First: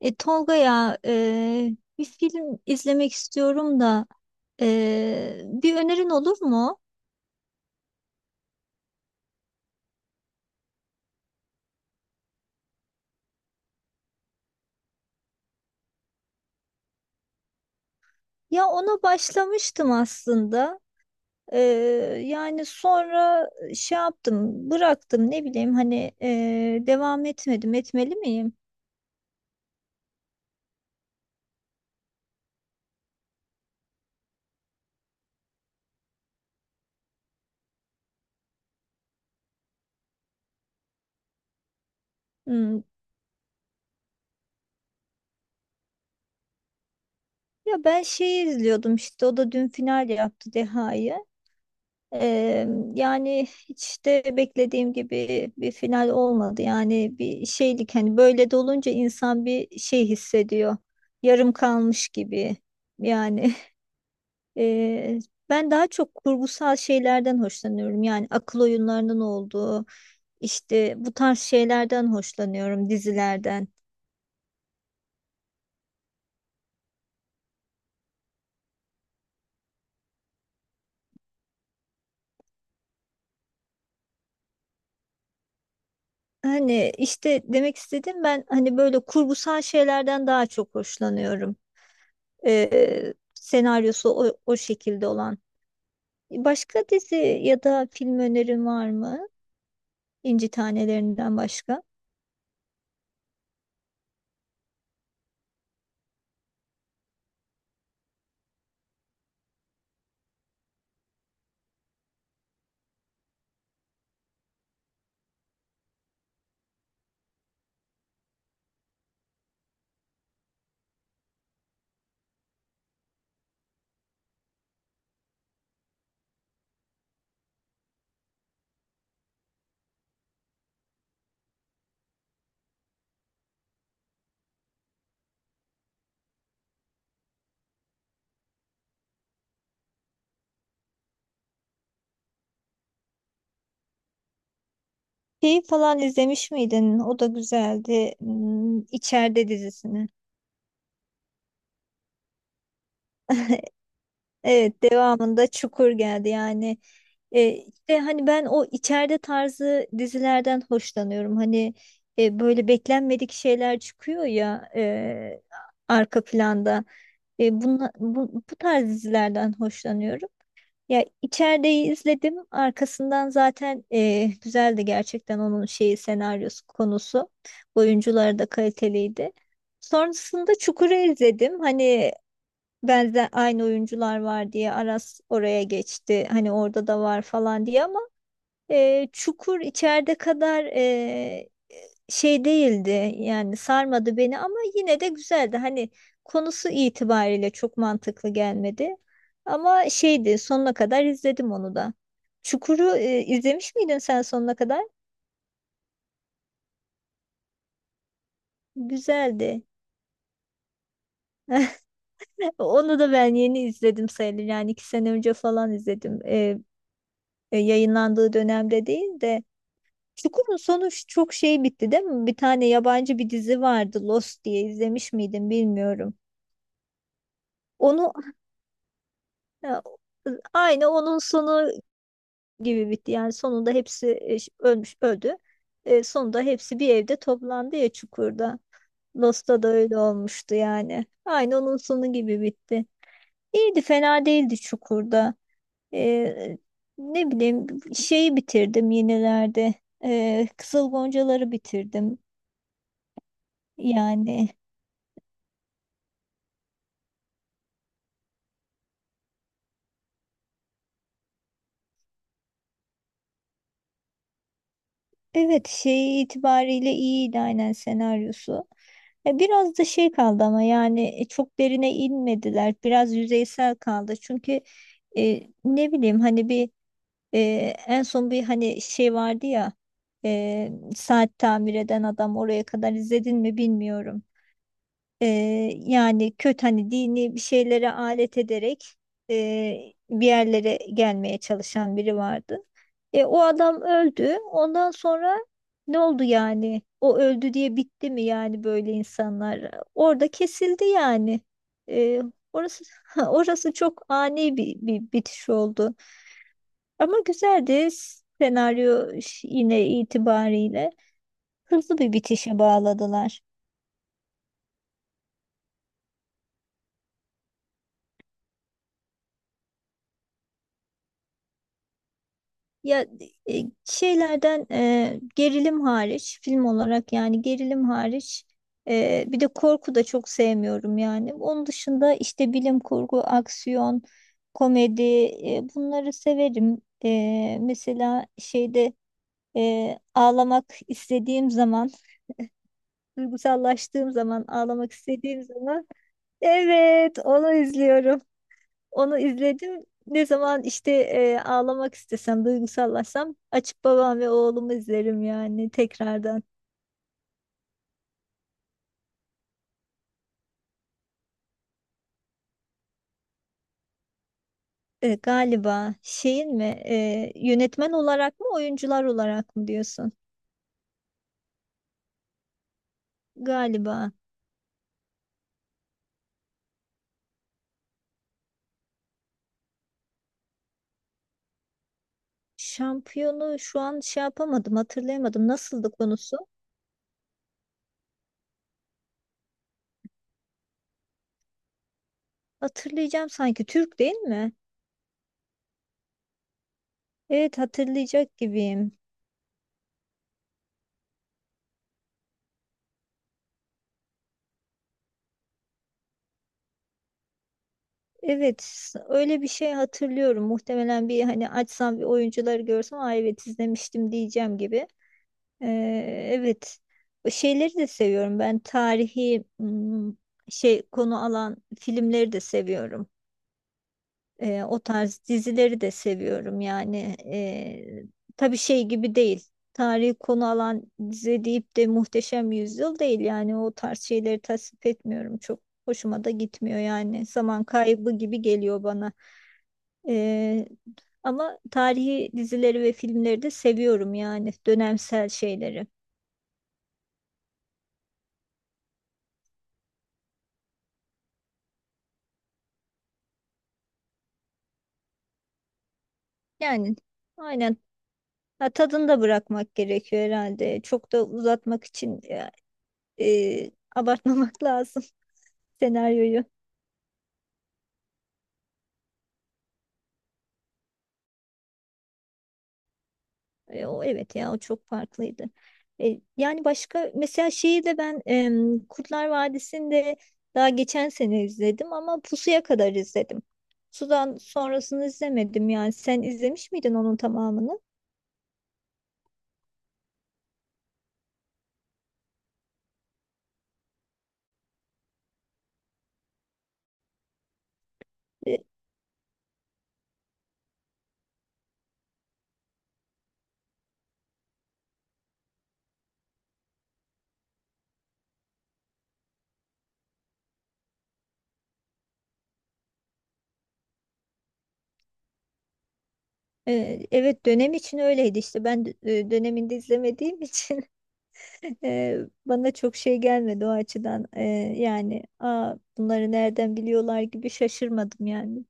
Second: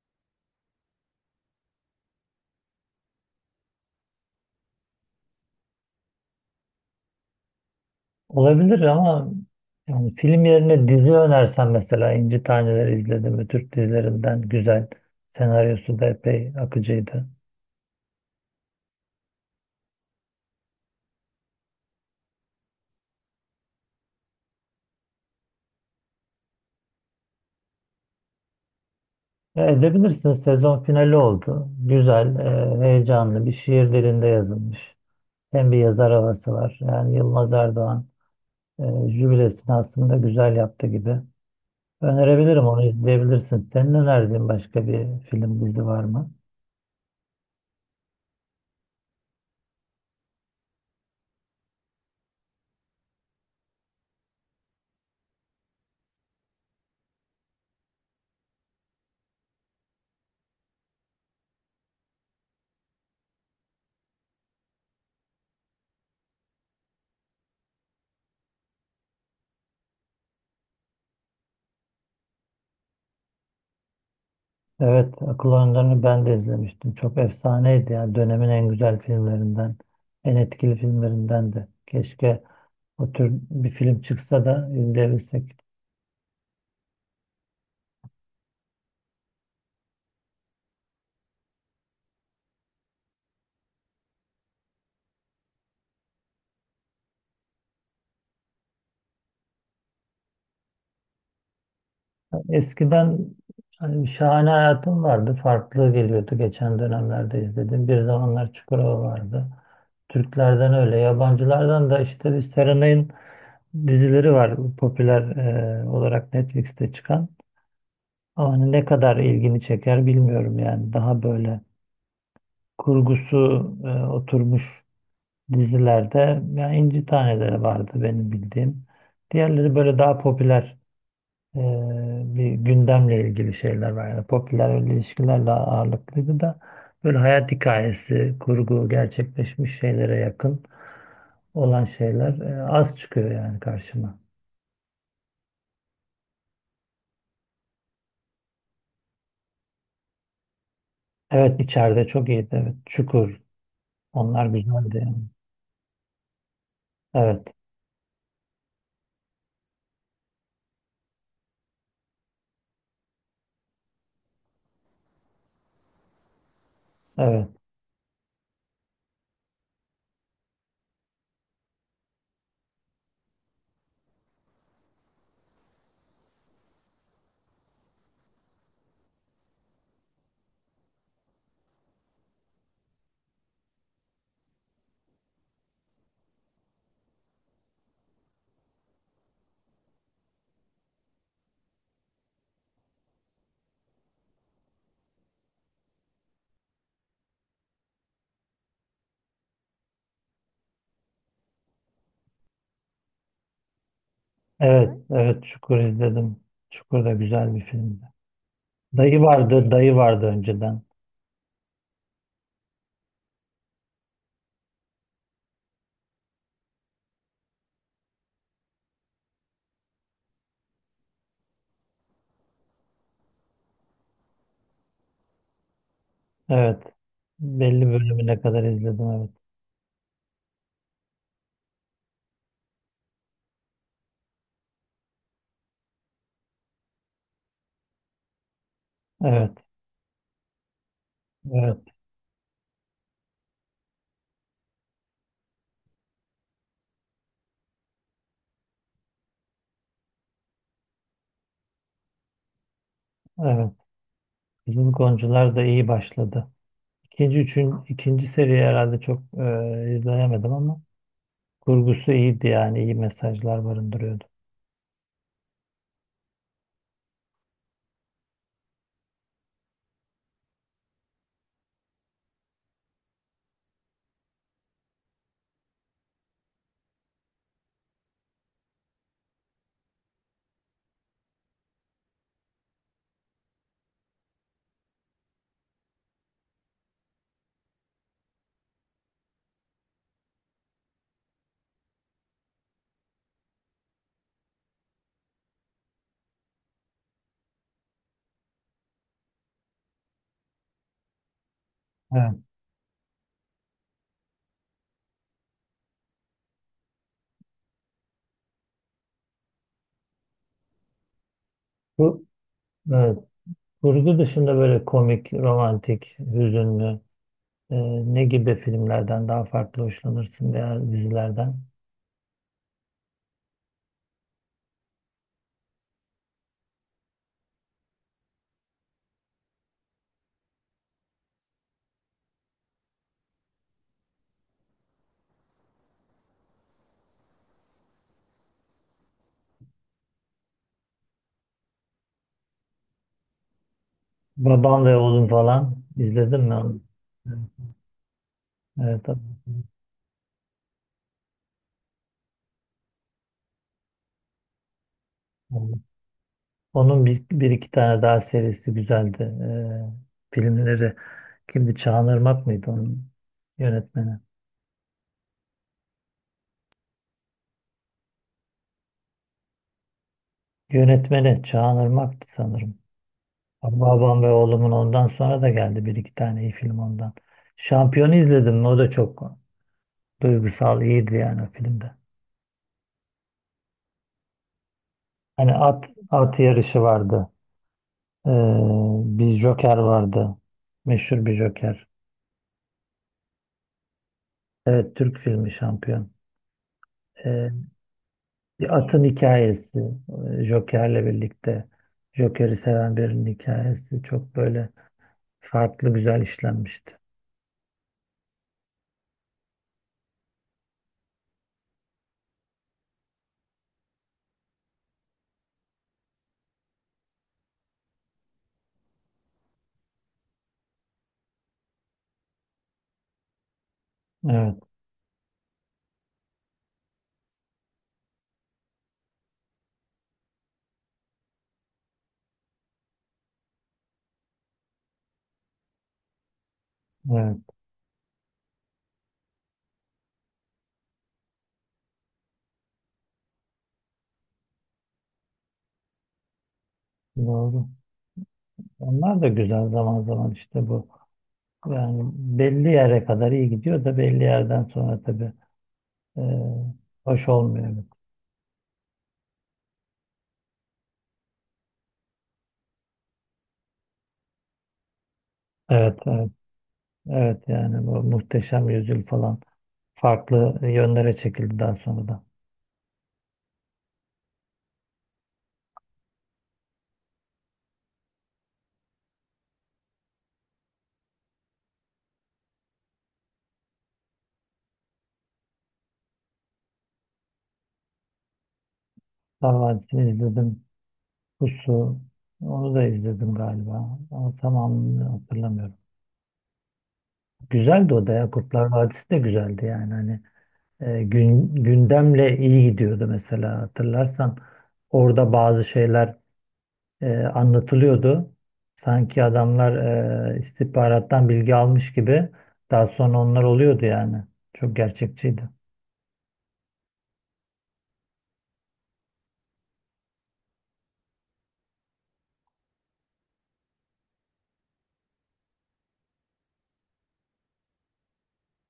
Tolga ya, bir film izlemek istiyorum da bir önerin olur mu? Olabilir ama yani film yerine dizi önersen mesela İnci Taneleri izledim mi Türk dizilerinden güzel. Senaryosu da epey akıcıydı. Ya ona başlamıştım aslında. E, yani sonra şey yaptım, bıraktım ne bileyim hani, devam etmedim. Etmeli miyim? Edebilirsin sezon finali oldu. Güzel, heyecanlı bir şiir dilinde yazılmış. Hem bir yazar havası var. Yani Yılmaz Erdoğan e, jübilesini aslında güzel yaptı gibi. Önerebilirim Hmm. onu izleyebilirsin. Senin önerdiğin başka bir film dizi var mı? Ya ben şeyi izliyordum işte o da dün final yaptı Deha'yı. Eee, Yani hiç de beklediğim gibi bir final olmadı. Yani bir şeylik hani böyle de olunca insan bir şey hissediyor. Yarım kalmış gibi. Yani eee, ben daha çok kurgusal şeylerden hoşlanıyorum. Yani akıl oyunlarının olduğu işte bu tarz şeylerden hoşlanıyorum dizilerden. Evet, Akıl Oyunları'nı ben de izlemiştim. Çok efsaneydi ya. Dönemin en güzel filmlerinden, en etkili filmlerinden de. Keşke o tür bir film çıksa da izleyebilsek. Hani işte demek istediğim ben hani böyle kurgusal şeylerden daha çok hoşlanıyorum. Senaryosu o şekilde olan. Başka dizi ya da film önerin var mı? İnci Tanelerinden başka. Eskiden hani bir şahane hayatım vardı. Farklı geliyordu geçen dönemlerde izledim. Bir zamanlar Çukurova vardı. Türklerden öyle, yabancılardan da işte bir Serenay'ın dizileri var popüler olarak Netflix'te çıkan. Ama hani ne kadar ilgini çeker bilmiyorum yani. Daha böyle kurgusu oturmuş dizilerde yani İnci Taneleri vardı benim bildiğim. Diğerleri böyle daha popüler e, bir gündemle ilgili şeyler var. Yani popüler öyle ilişkilerle ağırlıklıydı da böyle hayat hikayesi, kurgu gerçekleşmiş şeylere yakın olan şeyler az çıkıyor yani karşıma. Şeyi falan izlemiş miydin? O da güzeldi. Hmm, İçeride dizisini. Evet içeride çok iyiydi. Evet. Çukur. Onlar Evet, güzeldi yani. devamında Çukur geldi. Yani Evet. İşte hani ben o içeride tarzı dizilerden hoşlanıyorum. Hani böyle beklenmedik şeyler çıkıyor ya, arka planda. Evet. Bu tarz dizilerden hoşlanıyorum. Ya içerideyi izledim. Arkasından zaten güzeldi gerçekten onun şeyi senaryosu konusu. Oyuncuları da kaliteliydi. Sonrasında Çukur'u izledim. Hani benzer aynı oyuncular var diye Aras oraya geçti. Hani orada da var falan diye ama Çukur içeride kadar şey değildi yani sarmadı beni ama yine de güzeldi. Hani konusu itibariyle çok mantıklı gelmedi. Ama şeydi sonuna kadar izledim onu da. Çukur'u izlemiş miydin sen sonuna kadar? Evet. Evet. Çukur izledim. Çukur da güzel bir filmdi. Dayı Güzeldi. vardı, dayı vardı önceden. Onu da ben yeni izledim sayılır. Yani iki sene önce falan izledim. Yayınlandığı dönemde değil de. Çukur'un sonu çok şey bitti değil mi? Bir tane yabancı bir dizi vardı Lost diye izlemiş miydin bilmiyorum. Evet. Belli Onu bölümüne kadar izledim. Evet. ya, aynı onun sonu gibi bitti. Yani sonunda hepsi ölmüş öldü. Sonunda hepsi bir evde toplandı ya çukurda. Lost'ta Evet. da öyle olmuştu yani. Aynı onun Evet. sonu gibi bitti. İyiydi fena değildi çukurda. E, Ne bileyim şeyi bitirdim yenilerde. Kızıl Goncaları bitirdim. Evet. Yani Kızıl Goncalar da iyi başladı. İkinci seriyi herhalde çok izleyemedim ama kurgusu iyiydi yani. İyi mesajlar barındırıyordu. evet şey itibariyle iyiydi aynen senaryosu. Biraz da şey kaldı ama yani çok derine inmediler. Biraz yüzeysel kaldı. Çünkü ne bileyim hani bir e, en son bir hani şey vardı ya, saat tamir eden adam oraya kadar izledin mi bilmiyorum. Ee, Yani kötü hani dini bir şeylere alet ederek bir yerlere gelmeye çalışan biri vardı. O adam öldü. Ondan sonra ne oldu yani? O öldü diye bitti mi yani böyle insanlar? Orada kesildi yani. E, Evet. Orası orası çok ani bir bitiş oldu. Ama güzeldi senaryo yine itibariyle. Hızlı bir Bu, bitişe evet. bağladılar. Kurgu dışında böyle komik, romantik, hüzünlü e, ne gibi filmlerden daha farklı hoşlanırsın veya dizilerden? Ya Şeylerden gerilim hariç film olarak yani gerilim hariç bir de korku da çok sevmiyorum yani. Onun dışında işte bilim kurgu, aksiyon, komedi, bunları severim. Mesela şeyde, ağlamak istediğim zaman, duygusallaştığım zaman, Babam ağlamak ve Oğlum istediğim falan zaman izledin mi onu? evet Evet. onu izliyorum. Evet. Onu izledim. Ne zaman işte ağlamak istesem, duygusallaşsam açıp babam ve oğlumu izlerim yani Evet. tekrardan. Onun bir iki tane daha serisi güzeldi. Filmleri kimdi? Çağan Irmak mıydı onun yönetmeni? Galiba şeyin mi, yönetmen olarak mı oyuncular olarak mı diyorsun? Yönetmeni Çağan Irmak'tı sanırım. Galiba. Babam ve oğlumun ondan sonra da geldi bir iki tane iyi film ondan. Şampiyonu izledim mi? O da çok duygusal, iyiydi yani o filmde. Şampiyonu şu an şey yapamadım, hatırlayamadım. Hani at, Nasıldı konusu? at yarışı vardı. Ee, bir Joker vardı. Meşhur bir Joker. Hatırlayacağım sanki. Türk değil mi? Evet, Türk filmi şampiyon. Evet Ee, hatırlayacak Bir gibiyim. atın hikayesi, Joker'le birlikte Joker'i seven birinin hikayesi çok böyle farklı güzel işlenmişti. Evet öyle bir şey hatırlıyorum. Muhtemelen bir hani açsam bir oyuncuları görsem "Aa, evet izlemiştim diyeceğim gibi. Evet. Şeyleri de seviyorum. Ben tarihi şey konu alan filmleri de seviyorum. Evet, O tarz dizileri de seviyorum. Yani tabii şey gibi değil. Tarihi konu alan dizi deyip de Muhteşem Yüzyıl değil. Yani o tarz şeyleri tasvip etmiyorum. Çok hoşuma da gitmiyor yani. evet, Zaman kaybı gibi geliyor bana. Ee, Ama tarihi dizileri ve filmleri de seviyorum yani dönemsel şeyleri. doğru. Onlar da güzel zaman zaman işte bu. Yani belli yere kadar iyi gidiyor da belli yerden sonra tabii e, Yani hoş olmuyor. aynen ha, tadını da bırakmak gerekiyor herhalde. Çok da uzatmak için abartmamak lazım Evet, evet, senaryoyu. evet yani bu Muhteşem Yüzyıl falan farklı yönlere çekildi daha sonra da. O evet ya o çok farklıydı. Yani başka mesela şeyi de ben Kurtlar Vadisi'nde daha geçen sene izledim ama Pusu'ya kadar izledim. Sudan sonrasını izlemedim yani. Sen izlemiş miydin onun tamamını? Sarvancı'nı izledim. Pusu. Onu da izledim galiba. Ama tamamını hatırlamıyorum. Güzeldi o da ya. E, Kurtlar Vadisi de güzeldi yani. Hani gündemle iyi gidiyordu mesela hatırlarsan. Orada bazı şeyler anlatılıyordu. Sanki adamlar istihbarattan bilgi almış gibi. Daha sonra onlar oluyordu yani. Çok gerçekçiydi. Evet dönem için öyleydi işte ben döneminde izlemediğim için e, bana çok şey gelmedi o açıdan. Yani aa bunları nereden biliyorlar gibi şaşırmadım yani.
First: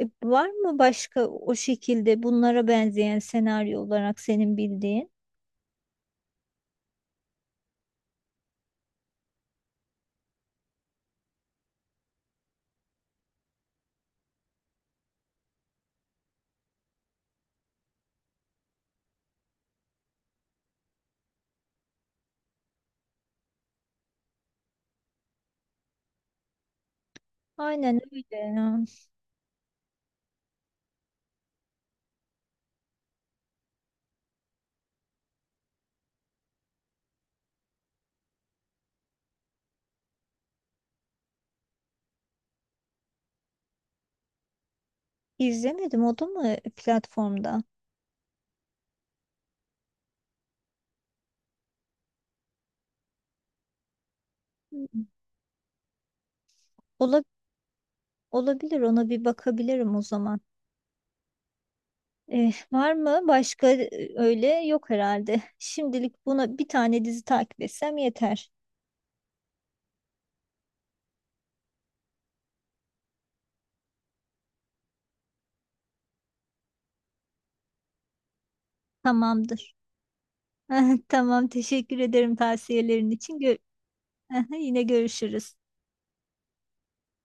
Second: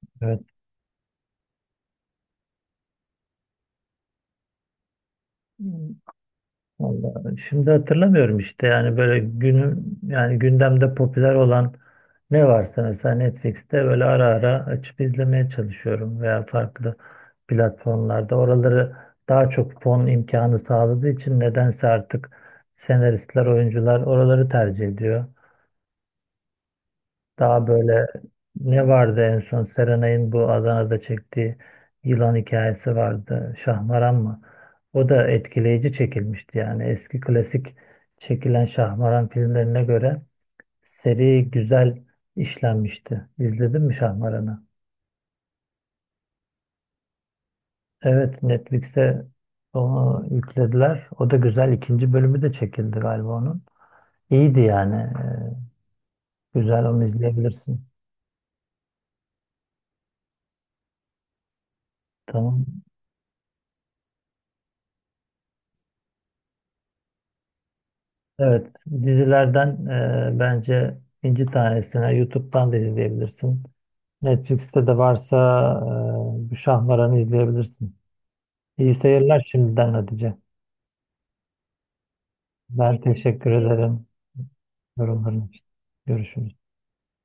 Evet. Var mı başka o şekilde bunlara benzeyen senaryo olarak senin bildiğin? Vallahi şimdi hatırlamıyorum işte yani böyle günün yani gündemde popüler olan ne varsa mesela Netflix'te böyle ara ara açıp izlemeye çalışıyorum veya farklı platformlarda oraları daha çok fon imkanı sağladığı için nedense artık senaristler, oyuncular oraları tercih ediyor. Daha Aynen böyle öyle, ya. ne vardı en son Serenay'ın bu Adana'da çektiği yılan hikayesi vardı. Şahmaran mı? O da etkileyici çekilmişti yani. Eski klasik çekilen Şahmaran filmlerine göre seri güzel işlenmişti. İzledin mi Şahmaran'ı? İzlemedim o da mı platformda? Evet Netflix'te onu yüklediler. O da güzel. İkinci bölümü de çekildi galiba onun. İyiydi yani. Hmm. Güzel onu Ola, izleyebilirsin. olabilir ona bir bakabilirim o zaman. Tamam. Var mı başka öyle? Yok herhalde. Şimdilik buna bir tane dizi takip etsem yeter. Evet, dizilerden bence inci tanesine YouTube'dan da izleyebilirsin. Netflix'te de varsa bu Şahmaran'ı izleyebilirsin. İyi seyirler Tamamdır. şimdiden Hatice. Tamam teşekkür ederim Ben tavsiyelerin için. teşekkür Gö- ederim Yine yorumların görüşürüz. için. Görüşürüz.